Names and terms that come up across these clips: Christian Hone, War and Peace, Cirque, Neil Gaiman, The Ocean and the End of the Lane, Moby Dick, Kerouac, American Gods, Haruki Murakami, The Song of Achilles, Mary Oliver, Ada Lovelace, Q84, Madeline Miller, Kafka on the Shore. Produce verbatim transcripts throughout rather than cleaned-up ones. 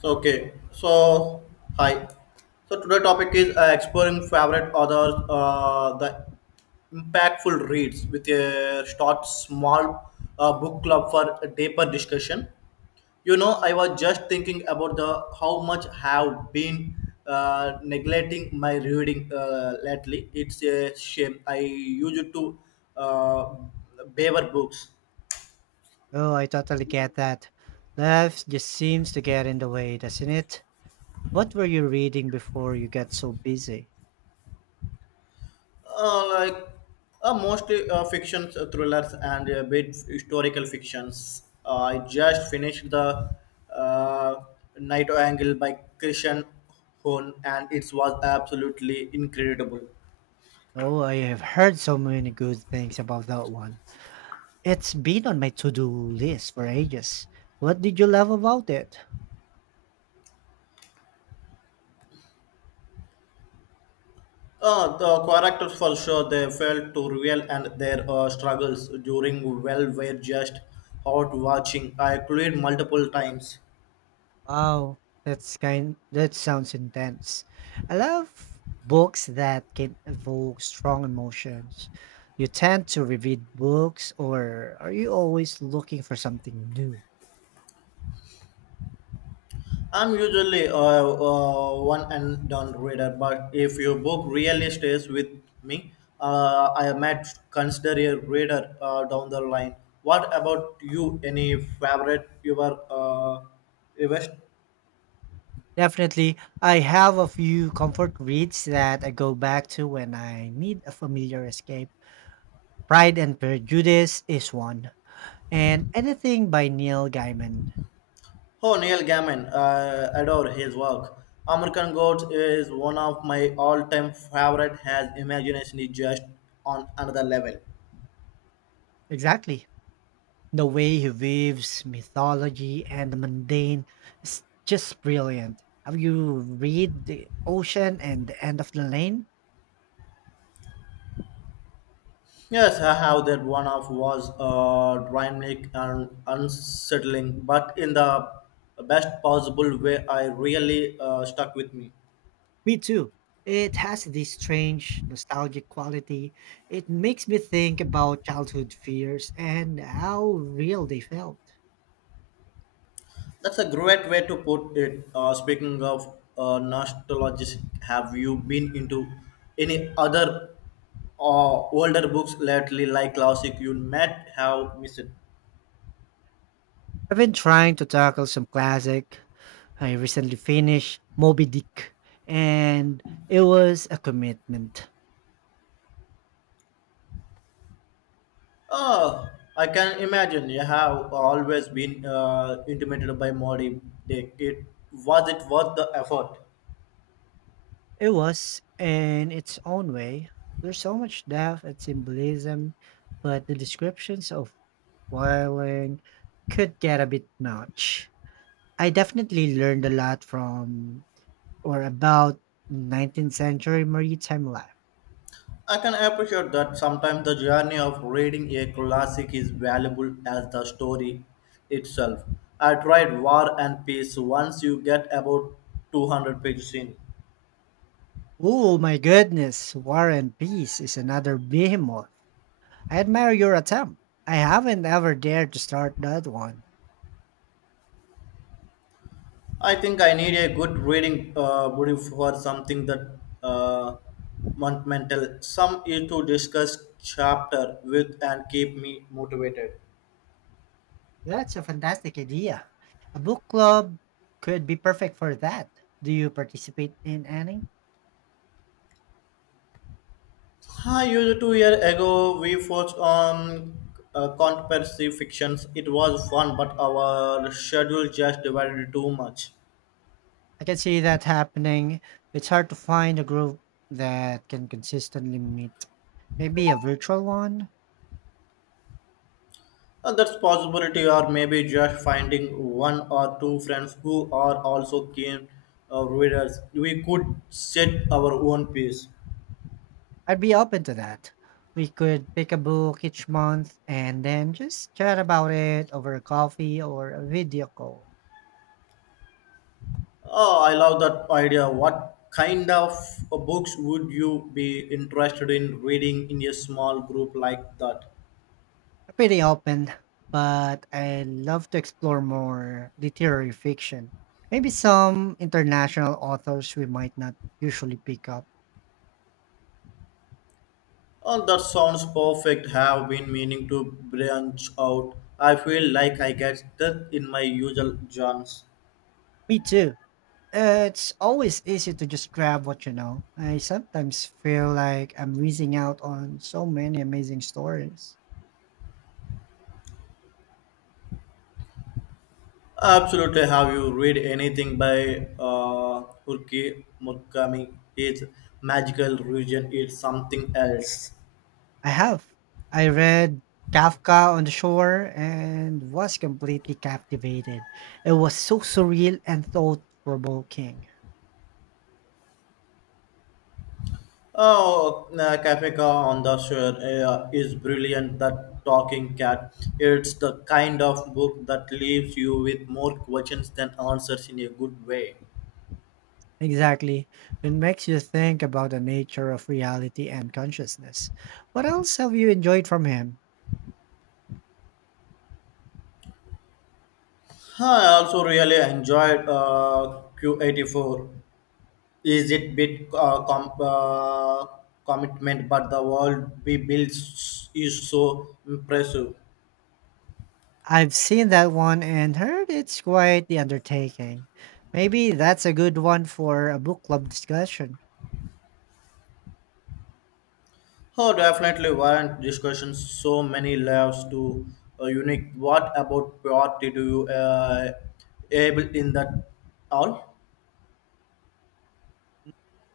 So, okay, so hi. So today topic is uh, exploring favorite authors, uh, the impactful reads with a short, small uh, book club for a deeper discussion. You know, I was just thinking about the how much have been uh, neglecting my reading uh, lately. It's a shame. I used to uh, beaver books. Oh, I totally get that. Life just seems to get in the way, doesn't it? What were you reading before you got so busy? Uh, like uh, most uh, fictions, uh, thrillers, and a bit historical fictions. Uh, I just finished the uh, Night Angle by Christian Hone, and it was absolutely incredible. Oh, I have heard so many good things about that one. It's been on my to-do list for ages. What did you love about it? Uh, the characters, for sure, they felt too real, and their uh, struggles during well were just hot watching. I cried multiple times. Wow, that's kind that sounds intense. I love books that can evoke strong emotions. You tend to reread books or are you always looking for something new? I'm usually uh, uh, one and done reader, but if your book really stays with me, uh, I might consider a reader uh, down the line. What about you? Any favorite your uh, invest? Definitely. I have a few comfort reads that I go back to when I need a familiar escape. Pride and Prejudice is one, and anything by Neil Gaiman. Oh, Neil Gaiman. Uh, adore his work. American Gods is one of my all-time favorite. Has imagination is just on another level. Exactly. The way he weaves mythology and the mundane is just brilliant. Have you read The Ocean and the End of the Lane? Yes, I have that one of was uh, dynamic and unsettling, but in the best possible way. I really uh, stuck with me. Me too. It has this strange nostalgic quality. It makes me think about childhood fears and how real they felt. That's a great way to put it. Uh, speaking of uh, nostalgic, have you been into any other uh, older books lately, like classic you might have missed? I've been trying to tackle some classic. I recently finished Moby Dick, and it was a commitment. Oh, I can imagine. You have always been uh, intimidated by modern day. It was it worth the effort? It was, in its own way. There's so much depth and symbolism, but the descriptions of whaling could get a bit much. I definitely learned a lot from or about nineteenth century maritime life. I can appreciate that sometimes the journey of reading a classic is valuable as the story itself. I tried War and Peace once you get about two hundred pages in. Oh my goodness, War and Peace is another behemoth. I admire your attempt. I haven't ever dared to start that one. I think I need a good reading uh, brief for something that uh, monumental. Some is to discuss chapter with and keep me motivated. That's a fantastic idea. A book club could be perfect for that. Do you participate in any? Hi, you two years ago we focused on uh, conspiracy fictions. It was fun, but our schedule just divided too much. I can see that happening. It's hard to find a group that can consistently meet. Maybe a virtual one? Uh, that's possibility, or maybe just finding one or two friends who are also keen uh, readers. We could set our own pace. I'd be open to that. We could pick a book each month and then just chat about it over a coffee or a video call. Oh, I love that idea. What kind of uh, books would you be interested in reading in a small group like that? Pretty open, but I love to explore more literary fiction. Maybe some international authors we might not usually pick up. Oh, that sounds perfect. Have been meaning to branch out. I feel like I get that in my usual jams. Me too. Uh, It's always easy to just grab what you know. I sometimes feel like I'm missing out on so many amazing stories. Absolutely. Have you read anything by uh, Haruki Murakami? His magical region is something else. I have. I read Kafka on the Shore and was completely captivated. It was so surreal and thought provoking. Oh, uh, Kafka on the shore uh, is brilliant. That talking cat. It's the kind of book that leaves you with more questions than answers in a good way. Exactly. It makes you think about the nature of reality and consciousness. What else have you enjoyed from him? Huh, I also really enjoyed uh, Q eighty-four. Is it bit uh, com- uh, commitment, but the world we built s- is so impressive. I've seen that one and heard it's quite the undertaking. Maybe that's a good one for a book club discussion. Oh, definitely weren't discussions so many layers to uh, unique. What about priority do you uh, able in that all?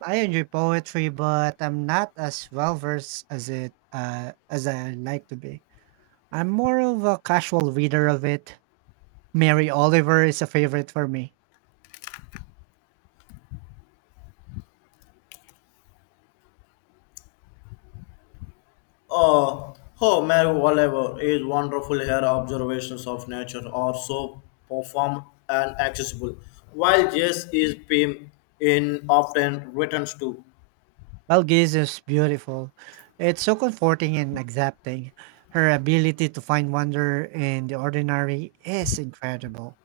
I enjoy poetry, but I'm not as well versed as it uh, as I like to be. I'm more of a casual reader of it. Mary Oliver is a favorite for me. Oh, oh, Mary Oliver is wonderful. Her observations of nature are so profound and accessible, while Jess is beam in often returns to. Well, Giz is beautiful. It's so comforting and accepting. Her ability to find wonder in the ordinary is incredible.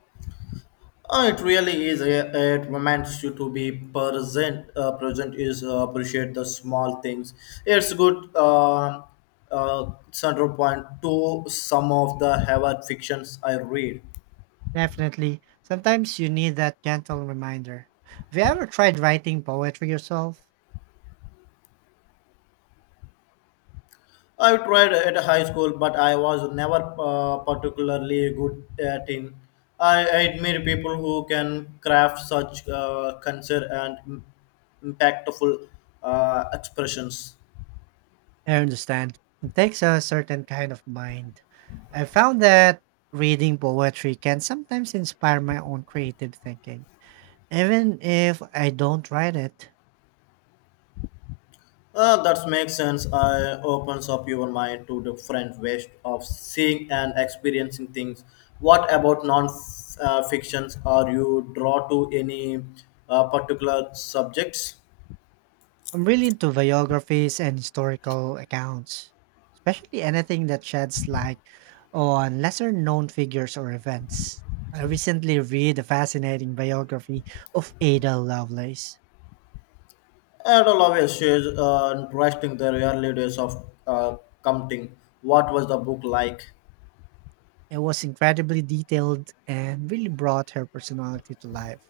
Uh, it really is. A, it reminds you to be present. Uh, present is uh, appreciate the small things. It's good. Uh, uh, central point to some of the Harvard fictions I read. Definitely. Sometimes you need that gentle reminder. Have you ever tried writing poetry yourself? I tried at high school, but I was never uh, particularly good at it. I admire people who can craft such uh, concert and im- impactful uh, expressions. I understand. It takes a certain kind of mind. I found that reading poetry can sometimes inspire my own creative thinking, even if I don't write it. Uh, that makes sense. I opens up your mind to different ways of seeing and experiencing things. What about non-fictions? Are you drawn to any uh, particular subjects? I'm really into biographies and historical accounts, especially anything that sheds light on lesser known figures or events. I recently read a fascinating biography of Ada Lovelace. It will always shares uh, interesting the early days of uh, commuting. What was the book like? It was incredibly detailed and really brought her personality to life.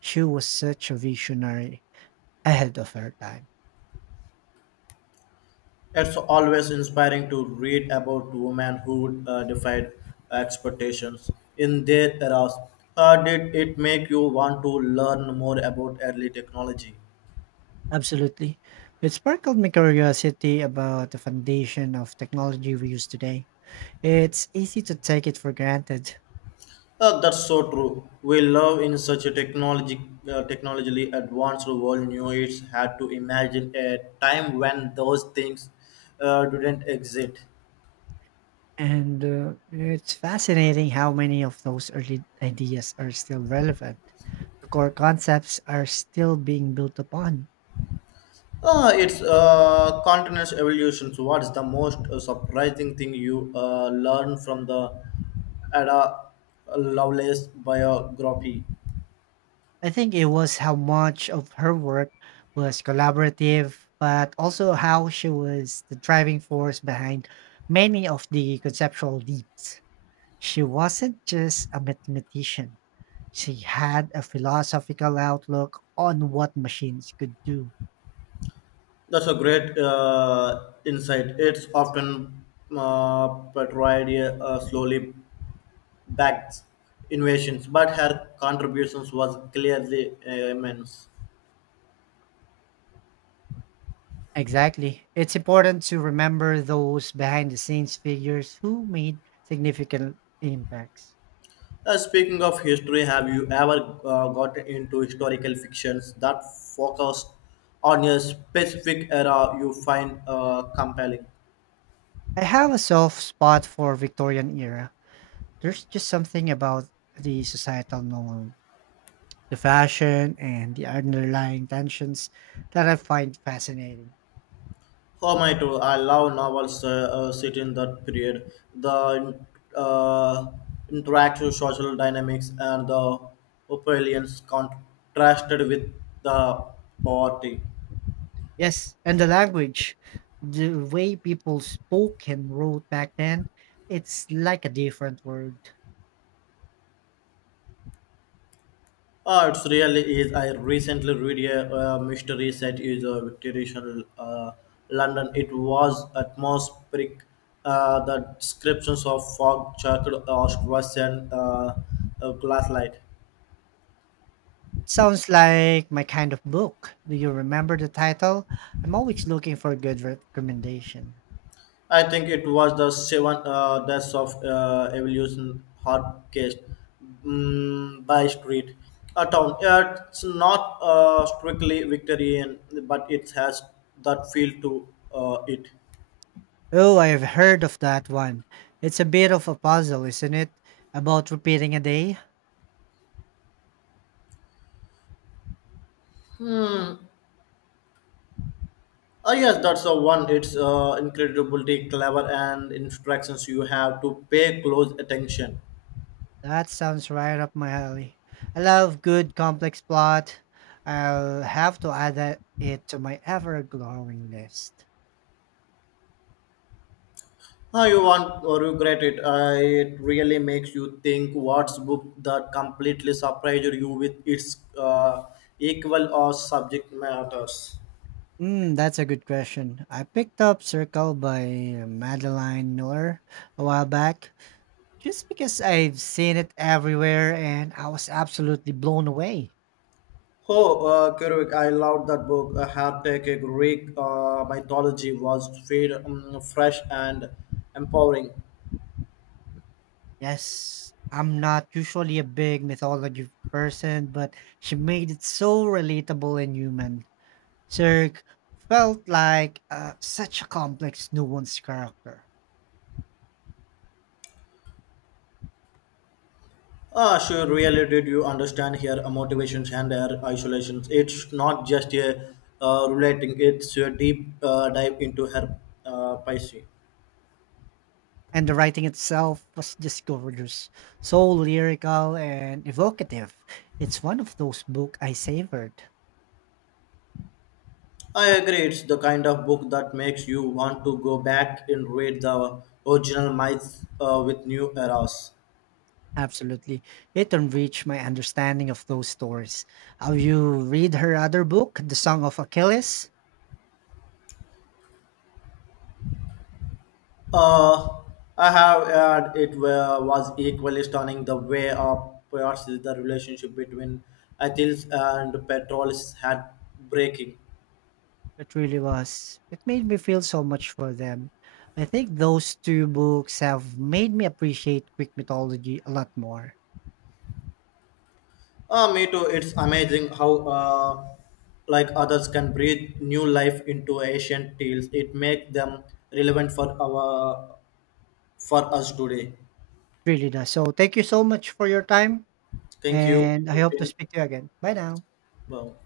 She was such a visionary ahead of her time. It's always inspiring to read about women who uh, defied expectations in their eras. Uh, did it make you want to learn more about early technology? Absolutely. It sparkled my curiosity about the foundation of technology we use today. It's easy to take it for granted. Uh, that's so true. We live in such a technology, uh, technologically advanced world. New it's had to imagine a time when those things uh, didn't exist. And uh, It's fascinating how many of those early ideas are still relevant. The core concepts are still being built upon. Uh, it's uh, continuous evolution. So, what's the most uh, surprising thing you uh, learn from the Ada Lovelace biography? I think it was how much of her work was collaborative, but also how she was the driving force behind many of the conceptual leaps. She wasn't just a mathematician. She had a philosophical outlook on what machines could do. That's a great uh, insight. It's often uh, portrayed uh, slowly backed invasions, but her contributions was clearly uh, immense. Exactly. It's important to remember those behind the scenes figures who made significant impacts. Uh, speaking of history, have you ever uh, got into historical fictions that focus on a specific era you find uh, compelling? I have a soft spot for Victorian era. There's just something about the societal norm, the fashion and the underlying tensions that I find fascinating. Oh my too, I love novels uh, uh, set in that period. The uh, interactive social dynamics and the opulence contrasted with the poverty. Yes, and the language, the way people spoke and wrote back then, it's like a different world. Uh, it's really is. I recently read a uh, mystery set is a Victorian uh, London. It was atmospheric. Uh, the descriptions of fog, charcoal, ash, and uh, uh, glass light. Sounds like my kind of book. Do you remember the title? I'm always looking for a good recommendation. I think it was the seven uh, deaths of uh, evolution hard case mm, by street. A town. Yeah, it's not uh, strictly Victorian, but it has that feel to uh, it. Oh, I've heard of that one. It's a bit of a puzzle, isn't it? About repeating a day? Uh, yes, that's the one. It's uh, incredibly clever and instructions you have to pay close attention. That sounds right up my alley. I love good complex plot. I'll have to add that it to my ever growing list. How you want or regret it. Uh, it really makes you think what's book that completely surprises you with its uh, equal or subject matters. Mm, that's a good question. I picked up Circle by Madeline Miller a while back just because I've seen it everywhere and I was absolutely blown away. Oh, uh, Kerouac, I loved that book. A Her Take a Greek uh, mythology was fed, um, fresh and empowering. Yes, I'm not usually a big mythology person, but she made it so relatable and human. Cirque felt like uh, such a complex, nuanced character, Ah, sure. Really, did you understand here uh, motivations and their isolations? It's not just a uh, relating; it's a deep uh, dive into her uh, Pisces. and the writing itself was just gorgeous, so lyrical and evocative. It's one of those books I savored. I agree. It's the kind of book that makes you want to go back and read the original myths uh, with new eras. Absolutely. It enriched my understanding of those stories. Have you read her other book, The Song of Achilles? Uh, I have heard it wa- was equally stunning the way of perhaps the relationship between Athens and Petrolus had breaking. It really was. It made me feel so much for them. I think those two books have made me appreciate Greek mythology a lot more. Uh, me too. It's amazing how uh, like others can breathe new life into ancient tales. It makes them relevant for our for us today. Really does. So, thank you so much for your time, Thank you. and I hope to Christine. speak to you again. Bye now. Wow.